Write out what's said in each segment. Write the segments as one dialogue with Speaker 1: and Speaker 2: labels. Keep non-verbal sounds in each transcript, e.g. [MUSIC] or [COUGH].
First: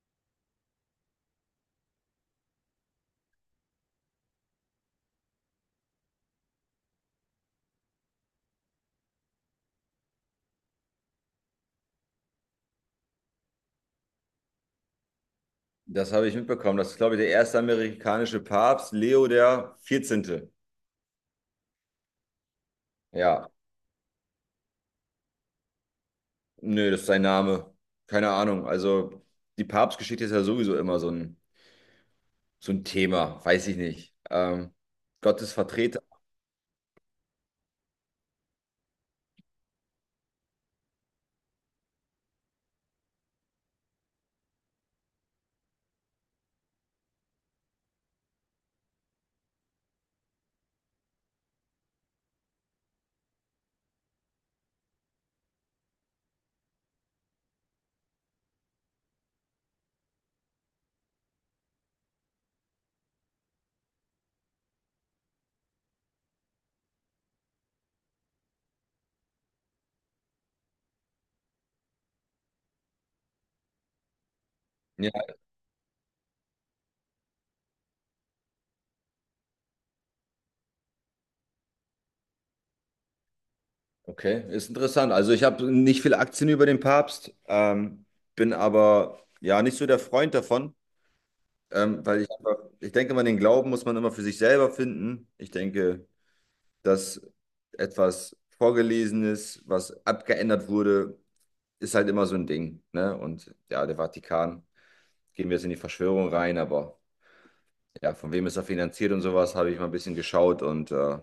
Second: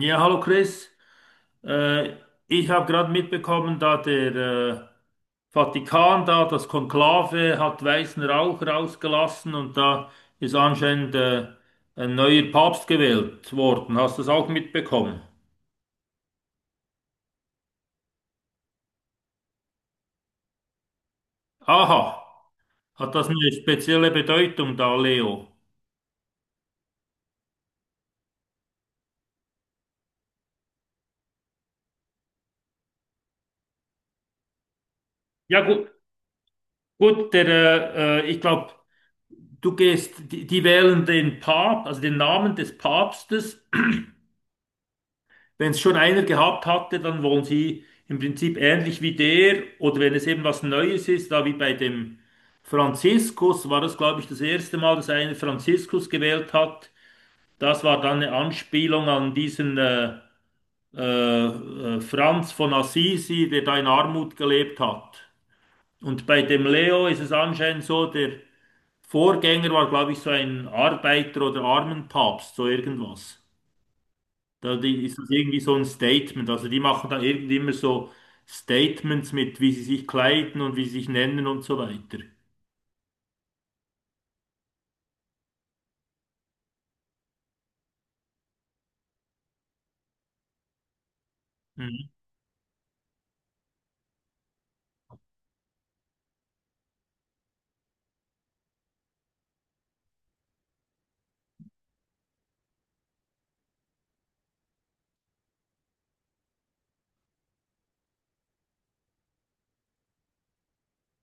Speaker 1: Ja, hallo Chris. Äh, Ich habe gerade mitbekommen, da der Vatikan da, das Konklave, hat weißen Rauch rausgelassen und da ist anscheinend ein neuer Papst gewählt worden. Hast du das auch mitbekommen?
Speaker 2: Das habe ich mitbekommen. Das ist, glaube ich, der erste amerikanische Papst, Leo der 14.
Speaker 1: Aha, hat das
Speaker 2: Ja,
Speaker 1: eine spezielle Bedeutung da, Leo?
Speaker 2: nö, das ist sein Name. Keine Ahnung. Also die Papstgeschichte ist ja sowieso immer so ein Thema. Weiß ich nicht. Gottes
Speaker 1: Ja, gut,
Speaker 2: Vertreter.
Speaker 1: gut, der, ich glaube, du gehst, die wählen den Papst, also den Namen des Papstes. Wenn es schon einer gehabt hatte, dann wollen sie im Prinzip ähnlich wie der, oder wenn es eben was Neues ist, da wie bei dem Franziskus war das, glaube ich, das erste Mal, dass einer Franziskus gewählt hat. Das war dann eine Anspielung an diesen äh, Franz von Assisi, der da in Armut gelebt hat. Und bei dem Leo ist es anscheinend so, der Vorgänger war, glaube ich, so ein Arbeiter- oder Armenpapst, so irgendwas.
Speaker 2: Ja,
Speaker 1: Ist das irgendwie so ein Statement? Also die machen da irgendwie immer so Statements mit, wie sie sich kleiden und wie sie sich nennen und so weiter.
Speaker 2: okay. Ist interessant. Also ich habe nicht viele Aktien über den Papst, bin aber ja nicht so der Freund davon,
Speaker 1: Mhm.
Speaker 2: weil ich einfach, ich denke, man den Glauben muss man immer für sich selber finden. Ich denke, dass etwas Vorgelesenes, was abgeändert wurde, ist halt immer so ein Ding, ne? Und ja, der Vatikan, gehen wir jetzt in die Verschwörung rein, aber ja, von wem ist er finanziert und sowas, habe ich mal ein bisschen geschaut und,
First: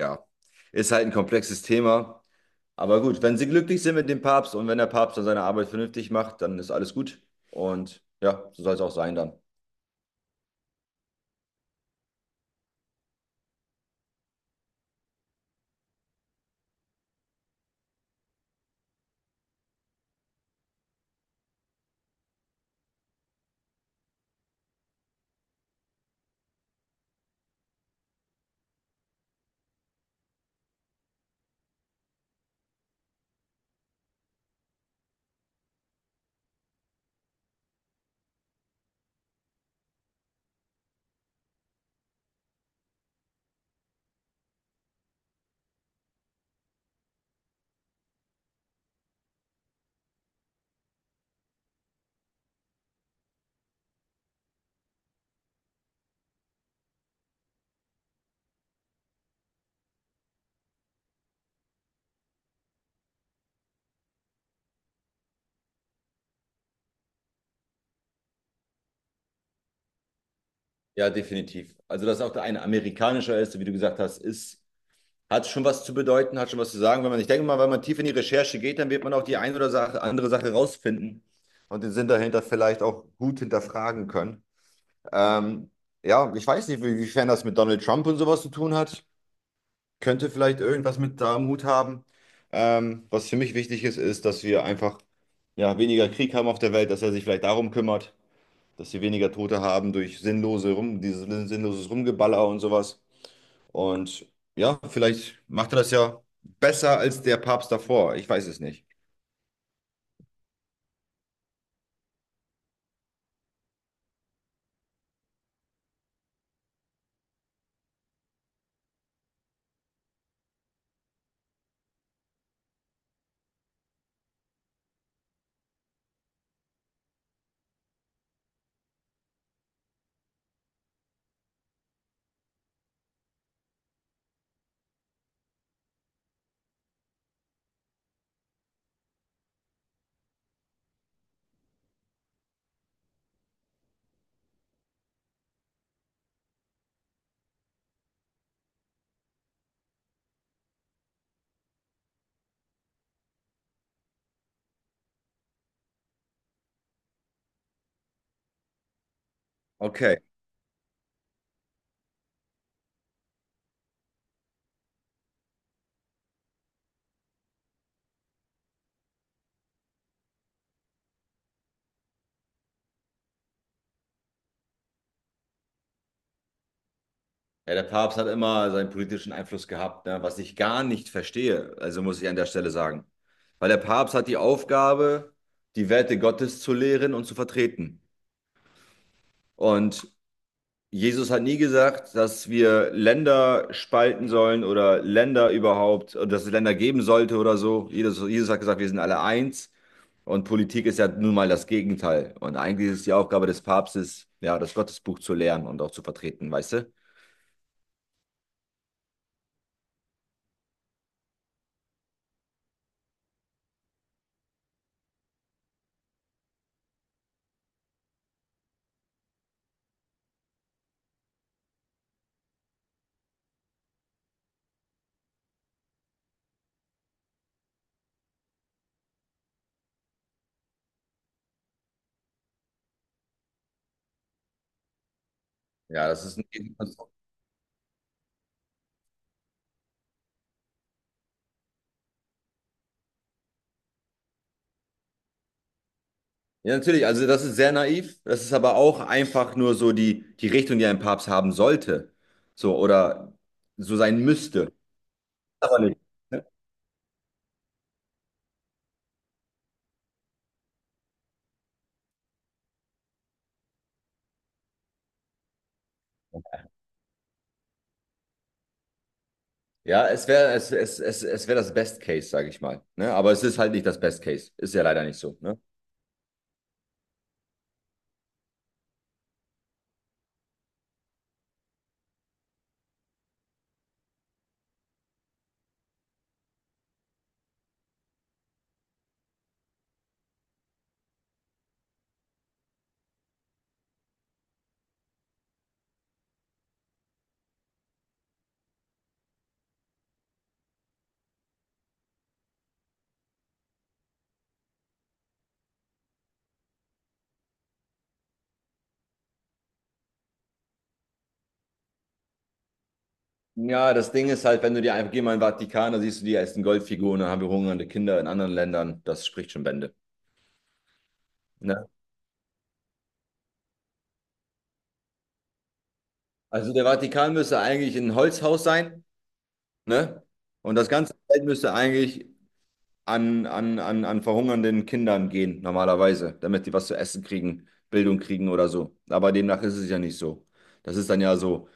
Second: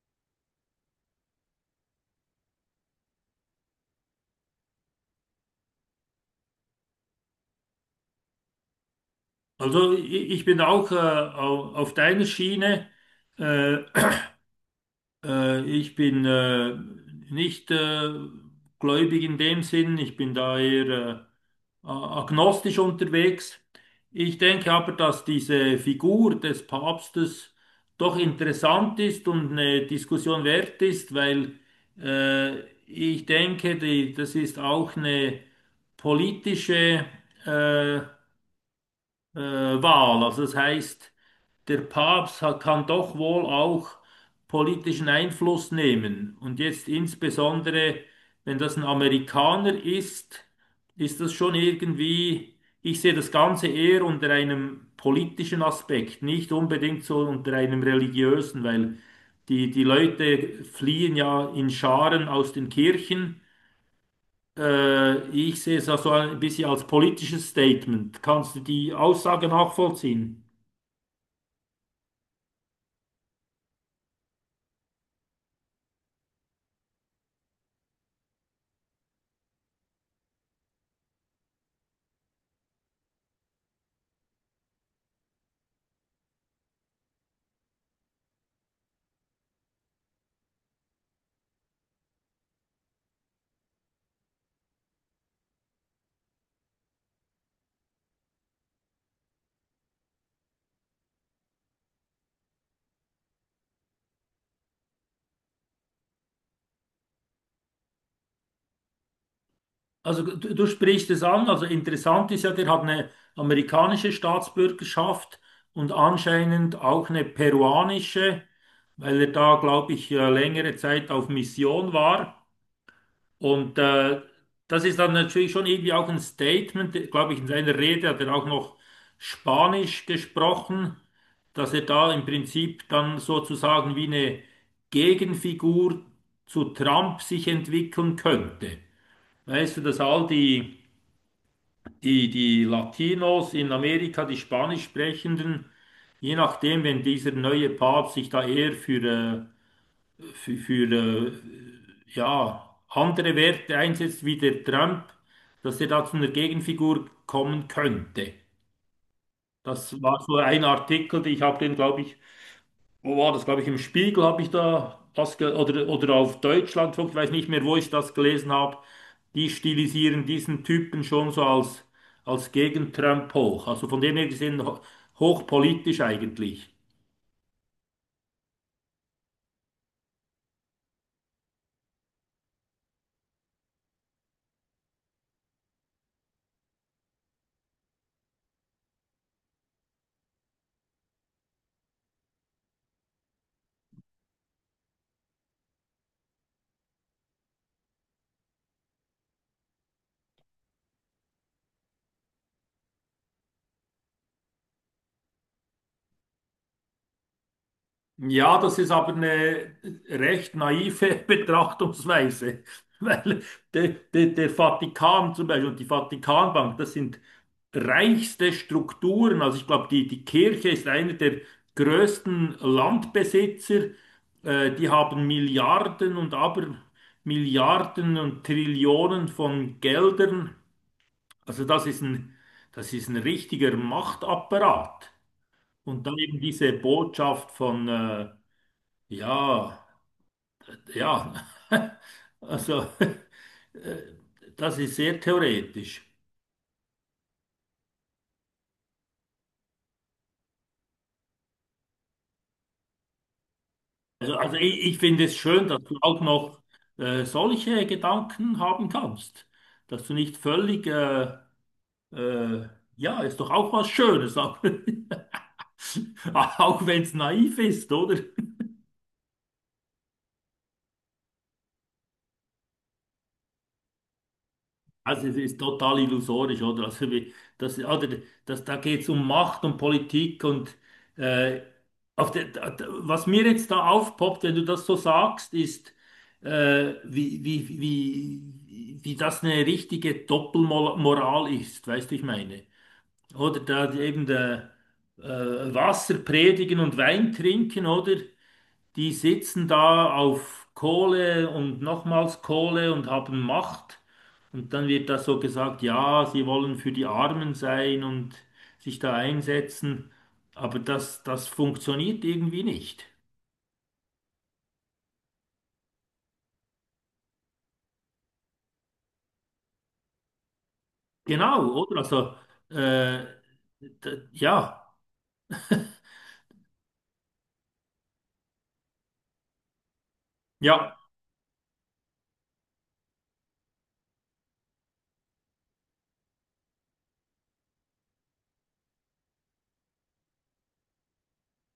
Speaker 2: ja, ist halt ein komplexes Thema. Aber gut, wenn sie glücklich sind mit dem Papst und wenn der Papst dann seine Arbeit vernünftig macht, dann ist alles gut. Und ja, so soll es auch sein dann.
Speaker 1: Also i- Ich bin auch auf deiner Schiene. Äh, Ich bin nicht gläubig in dem Sinn. Ich bin da eher äh, agnostisch unterwegs. Ich denke aber, dass diese Figur des Papstes doch interessant ist und eine Diskussion wert ist, weil äh, ich denke, das ist auch eine politische äh, Wahl. Also das heißt, der Papst hat, kann doch wohl auch politischen Einfluss nehmen. Und jetzt insbesondere, wenn das ein Amerikaner ist, ist das schon irgendwie, ich sehe das Ganze eher unter einem politischen Aspekt, nicht unbedingt so unter einem religiösen, weil die Leute fliehen ja in Scharen aus den Kirchen. Ich sehe es also ein bisschen als politisches Statement. Kannst du die Aussage nachvollziehen?
Speaker 2: Ja, definitiv. Also, dass auch der eine amerikanischer ist, wie du gesagt hast, ist hat schon was zu bedeuten, hat schon was zu sagen. Wenn man, ich denke mal, wenn man tief in die Recherche geht, dann wird man auch die eine oder Sache, andere Sache rausfinden und den Sinn dahinter vielleicht auch gut hinterfragen können. Ähm, ja, ich weiß nicht, inwiefern das mit Donald Trump und sowas zu tun hat. Könnte vielleicht irgendwas mit da am Hut haben. Was für mich wichtig ist, ist, dass wir einfach ja, weniger Krieg haben auf der Welt, dass er sich vielleicht darum kümmert, dass wir weniger Tote haben durch sinnlose Rum, dieses sinnloses Rumgeballer und sowas. Und ja, vielleicht macht er das ja besser als der Papst davor. Ich weiß es nicht.
Speaker 1: Also du sprichst es an, also interessant ist ja, der hat eine amerikanische Staatsbürgerschaft und anscheinend auch eine peruanische, weil er da, glaube ich, längere Zeit auf Mission war. Und das ist dann natürlich schon irgendwie auch ein Statement, glaube ich, in seiner Rede hat er auch noch Spanisch gesprochen, dass er da im Prinzip dann sozusagen wie eine Gegenfigur zu Trump sich entwickeln könnte. Weißt du, dass all die Latinos in Amerika, die Spanisch sprechenden, je nachdem, wenn dieser neue Papst sich da eher für, für äh, ja, andere Werte einsetzt wie der Trump, dass er da zu einer Gegenfigur kommen könnte. Das
Speaker 2: Okay.
Speaker 1: war so ein Artikel, den ich habe den, glaube ich, wo war das, glaube ich, im Spiegel habe ich da das oder auf Deutschlandfunk, ich weiß nicht mehr, wo ich das gelesen habe. Die stilisieren diesen Typen schon so als Gegen-Trump hoch. Also von dem her gesehen hochpolitisch eigentlich.
Speaker 2: Ja, der Papst hat immer seinen politischen Einfluss gehabt, ne? Was ich gar nicht verstehe, also muss ich an der Stelle sagen. Weil der Papst hat die Aufgabe, die Werte Gottes zu lehren und zu vertreten. Und Jesus hat nie gesagt, dass wir Länder spalten sollen oder Länder überhaupt, oder dass es Länder geben sollte oder so. Jesus hat gesagt, wir sind alle eins und Politik ist ja nun mal das Gegenteil. Und eigentlich ist es die Aufgabe des Papstes, ja, das Gottesbuch zu lernen und auch zu vertreten, weißt du?
Speaker 1: Ja, das ist aber eine recht naive [LAUGHS] Betrachtungsweise, weil der Vatikan zum Beispiel und die Vatikanbank, das sind reichste Strukturen. Also ich glaube, die Kirche ist einer der größten Landbesitzer. Die haben Milliarden und aber Milliarden und Trillionen von Geldern. Also das ist ein richtiger Machtapparat. Und
Speaker 2: Ja,
Speaker 1: dann
Speaker 2: das ist
Speaker 1: eben
Speaker 2: ein
Speaker 1: diese
Speaker 2: Gegenkonstrukt.
Speaker 1: Botschaft von... ja, ja. [LAUGHS] Also, äh, das ist sehr theoretisch.
Speaker 2: Ja, natürlich, also das ist sehr naiv. Das ist aber auch einfach nur so die, die Richtung, die ein Papst haben sollte. So, oder so sein
Speaker 1: Also,
Speaker 2: müsste.
Speaker 1: ich finde es schön,
Speaker 2: Aber
Speaker 1: dass du
Speaker 2: nicht.
Speaker 1: auch noch solche Gedanken haben kannst. Dass du nicht völlig, äh, ja, ist doch auch was Schönes, auch, [LAUGHS] auch wenn es naiv ist, oder?
Speaker 2: Ja, es wäre es, wär das Best Case, sage ich mal. Ne? Aber es ist halt nicht das Best Case. Ist ja leider nicht
Speaker 1: Also es
Speaker 2: so. Ne?
Speaker 1: ist total illusorisch, oder? Also wie, das, oder das, da geht es um Macht und Politik und äh, auf der, was mir jetzt da aufpoppt, wenn du das so sagst, ist, wie das eine richtige Doppelmoral ist, weißt du, ich meine. Oder da eben der, äh, Wasser predigen und Wein trinken, oder? Die sitzen da auf Kohle und nochmals Kohle und haben Macht. Und dann wird da so gesagt, ja, sie wollen für die Armen sein und sich da einsetzen. Aber das funktioniert irgendwie nicht.
Speaker 2: Ja, das Ding ist halt, wenn du dir einfach geh mal in den Vatikan, da siehst du die ersten Goldfiguren, dann haben wir hungernde Kinder in anderen Ländern. Das spricht schon Bände.
Speaker 1: Genau,
Speaker 2: Ne?
Speaker 1: oder? Also, äh, ja,
Speaker 2: Also der Vatikan müsste eigentlich ein Holzhaus sein, ne? Und das
Speaker 1: ja.
Speaker 2: ganze Feld müsste eigentlich an verhungernden Kindern gehen, normalerweise, damit die was zu essen kriegen, Bildung kriegen oder so. Aber demnach ist es ja nicht so. Das ist dann ja so,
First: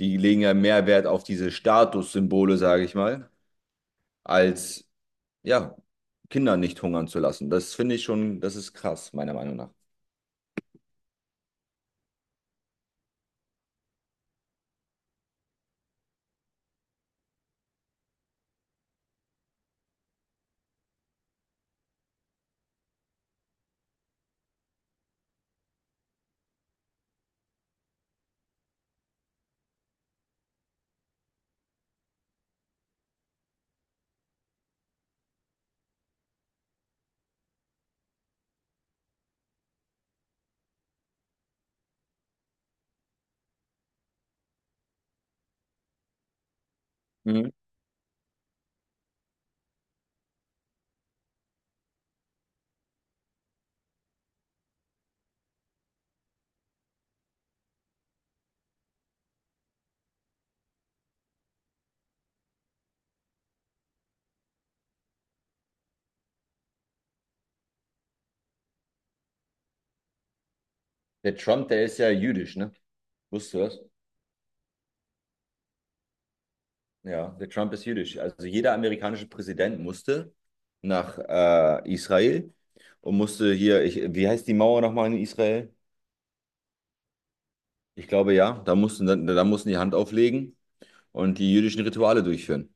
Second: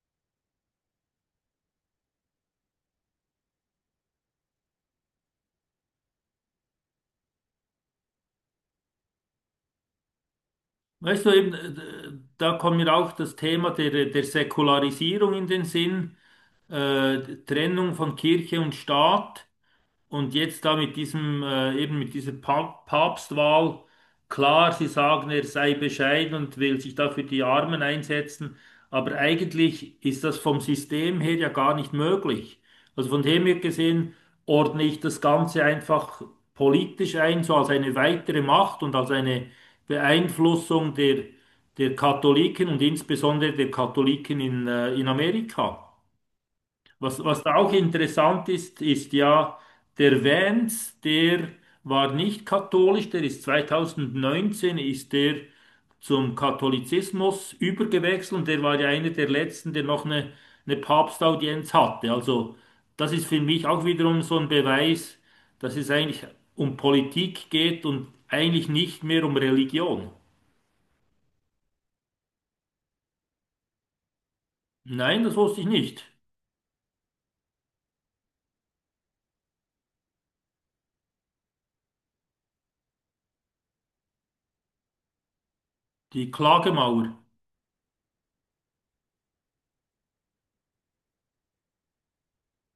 Speaker 2: die legen ja mehr Wert auf diese Statussymbole, sage ich mal, als, ja, Kinder nicht hungern zu lassen. Das finde ich schon, das ist krass, meiner Meinung nach.
Speaker 1: Weißt du, eben, da kommt mir auch das Thema der Säkularisierung in den Sinn, äh, Trennung von Kirche und Staat. Und jetzt da mit diesem, eben mit dieser Papstwahl, klar, sie sagen, er sei bescheiden und will sich da für die Armen einsetzen, aber eigentlich ist das vom System her ja gar nicht möglich. Also von dem her gesehen ordne ich das Ganze einfach politisch ein, so als eine weitere Macht und als eine Beeinflussung der Katholiken und insbesondere der Katholiken in Amerika. Was
Speaker 2: Mhm.
Speaker 1: da auch interessant ist, ist ja, der Vance, der war nicht katholisch, der ist 2019 ist der zum Katholizismus übergewechselt und der war ja einer der letzten, der noch eine Papstaudienz hatte. Also das ist für mich auch wiederum so ein Beweis, dass es eigentlich um Politik geht und eigentlich nicht mehr um Religion.
Speaker 2: Der Trump, der ist ja jüdisch, ne? Wusstest du das?
Speaker 1: Nein, das wusste ich nicht.
Speaker 2: Ja, der Trump ist jüdisch. Also jeder amerikanische Präsident musste nach Israel und musste hier, ich, wie heißt die Mauer nochmal in Israel?
Speaker 1: Die Klagemauer.
Speaker 2: Ich glaube ja, da mussten, da mussten die Hand auflegen und die jüdischen Rituale durchführen.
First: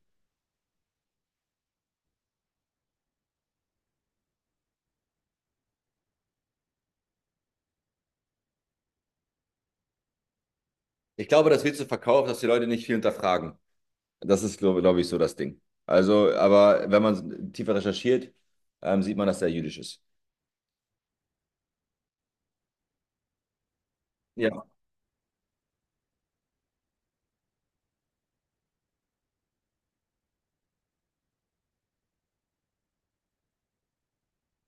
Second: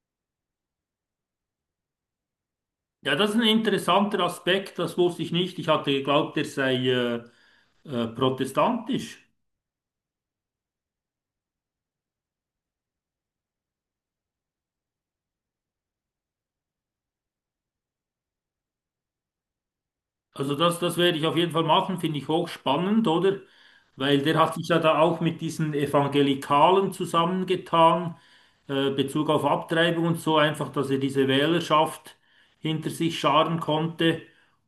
Speaker 1: Ja, das ist ein interessanter Aspekt, das wusste ich nicht. Ich hatte geglaubt, er sei protestantisch.
Speaker 2: Ich glaube, das wird so verkauft, dass die Leute nicht viel hinterfragen. Das ist, glaube ich, so das Ding. Also, aber wenn man tiefer recherchiert, sieht man, dass der jüdisch ist.
Speaker 1: Also das werde ich auf jeden Fall machen, finde ich hochspannend, oder? Weil der hat
Speaker 2: Ja.
Speaker 1: sich ja da auch mit diesen Evangelikalen zusammengetan, Bezug auf Abtreibung und so einfach, dass er diese Wählerschaft hinter sich scharen konnte.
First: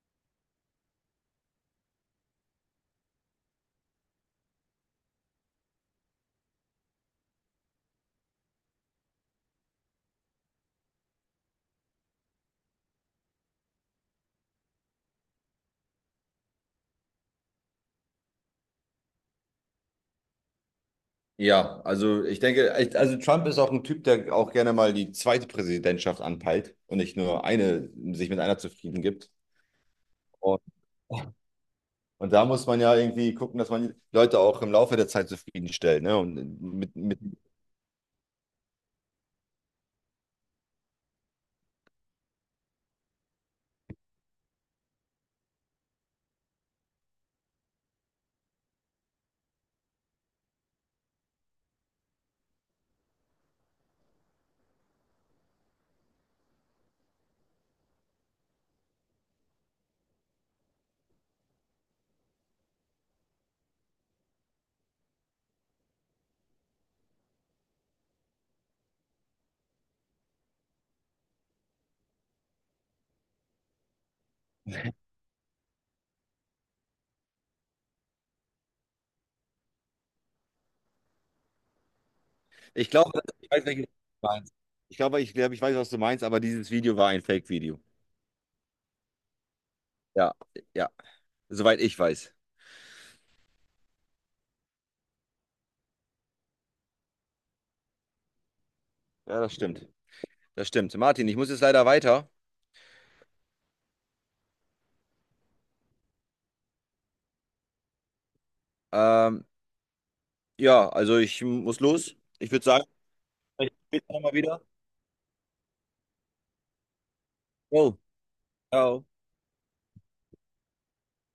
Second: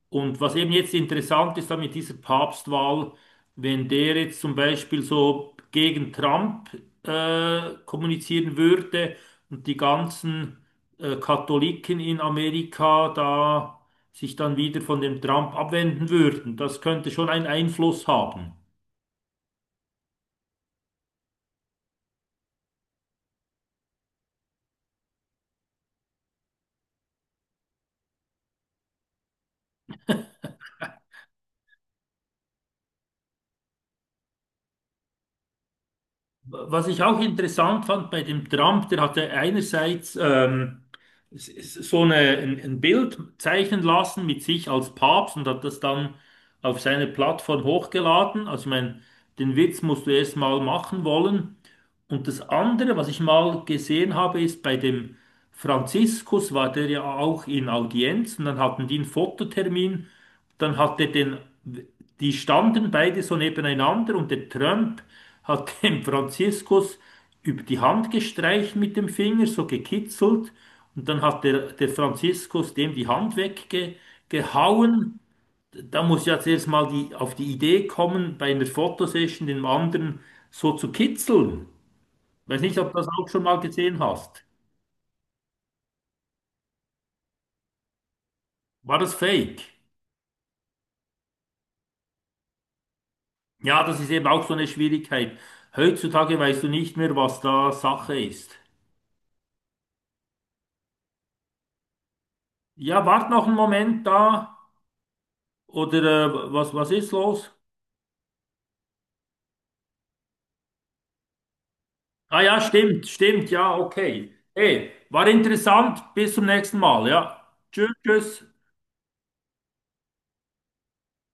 Speaker 1: Und was eben jetzt interessant ist da mit dieser Papstwahl, wenn der jetzt zum Beispiel so gegen Trump kommunizieren würde und die ganzen Katholiken in Amerika da sich dann wieder von dem Trump abwenden würden. Das könnte schon einen Einfluss haben.
Speaker 2: Ja, also ich denke, echt, also Trump ist auch ein Typ, der auch gerne mal die zweite Präsidentschaft anpeilt und nicht nur eine, sich mit einer zufrieden gibt. Und, und da muss man ja irgendwie gucken, dass man die Leute auch im Laufe der Zeit zufriedenstellt. Ne? Und
Speaker 1: Was
Speaker 2: mit,
Speaker 1: ich
Speaker 2: mit,
Speaker 1: auch interessant fand bei dem Trump, der hatte einerseits so ein Bild zeichnen lassen mit sich als Papst und hat das dann auf seine Plattform hochgeladen. Also ich meine, den Witz musst du erst mal machen wollen. Und das andere, was ich mal gesehen habe, ist bei dem Franziskus war der ja auch in Audienz und dann hatten die einen Fototermin. Dann hat er den, die standen beide so nebeneinander und der Trump hat [LAUGHS] dem Franziskus über die Hand gestreicht mit dem Finger, so gekitzelt. Und dann hat der Franziskus dem die Hand weggehauen. Da muss ja zuerst mal die, auf die Idee kommen, bei einer Fotosession den anderen so zu kitzeln. Weiß nicht,
Speaker 2: ich
Speaker 1: ob du das
Speaker 2: glaube,
Speaker 1: auch schon
Speaker 2: ich
Speaker 1: mal
Speaker 2: weiß, welches
Speaker 1: gesehen
Speaker 2: du
Speaker 1: hast.
Speaker 2: meinst. Ich glaube, ich weiß, was du meinst, aber dieses Video war ein Fake-Video.
Speaker 1: War das fake?
Speaker 2: Ja, ja, soweit ich weiß.
Speaker 1: Ja, das ist eben auch so eine Schwierigkeit. Heutzutage weißt du nicht mehr, was da Sache ist.
Speaker 2: Ja, das stimmt. Das stimmt. Martin, ich muss jetzt leider weiter.
Speaker 1: Ja, wart noch einen Moment da. Oder was ist los?
Speaker 2: Ähm, ja, also ich muss los.
Speaker 1: Ah
Speaker 2: Ich
Speaker 1: ja,
Speaker 2: würde sagen,
Speaker 1: stimmt, stimmt,
Speaker 2: vielleicht
Speaker 1: ja,
Speaker 2: später nochmal
Speaker 1: okay.
Speaker 2: wieder.
Speaker 1: Hey, war interessant. Bis zum nächsten Mal, ja. Tschüss,
Speaker 2: Jo.
Speaker 1: tschüss.
Speaker 2: Oh.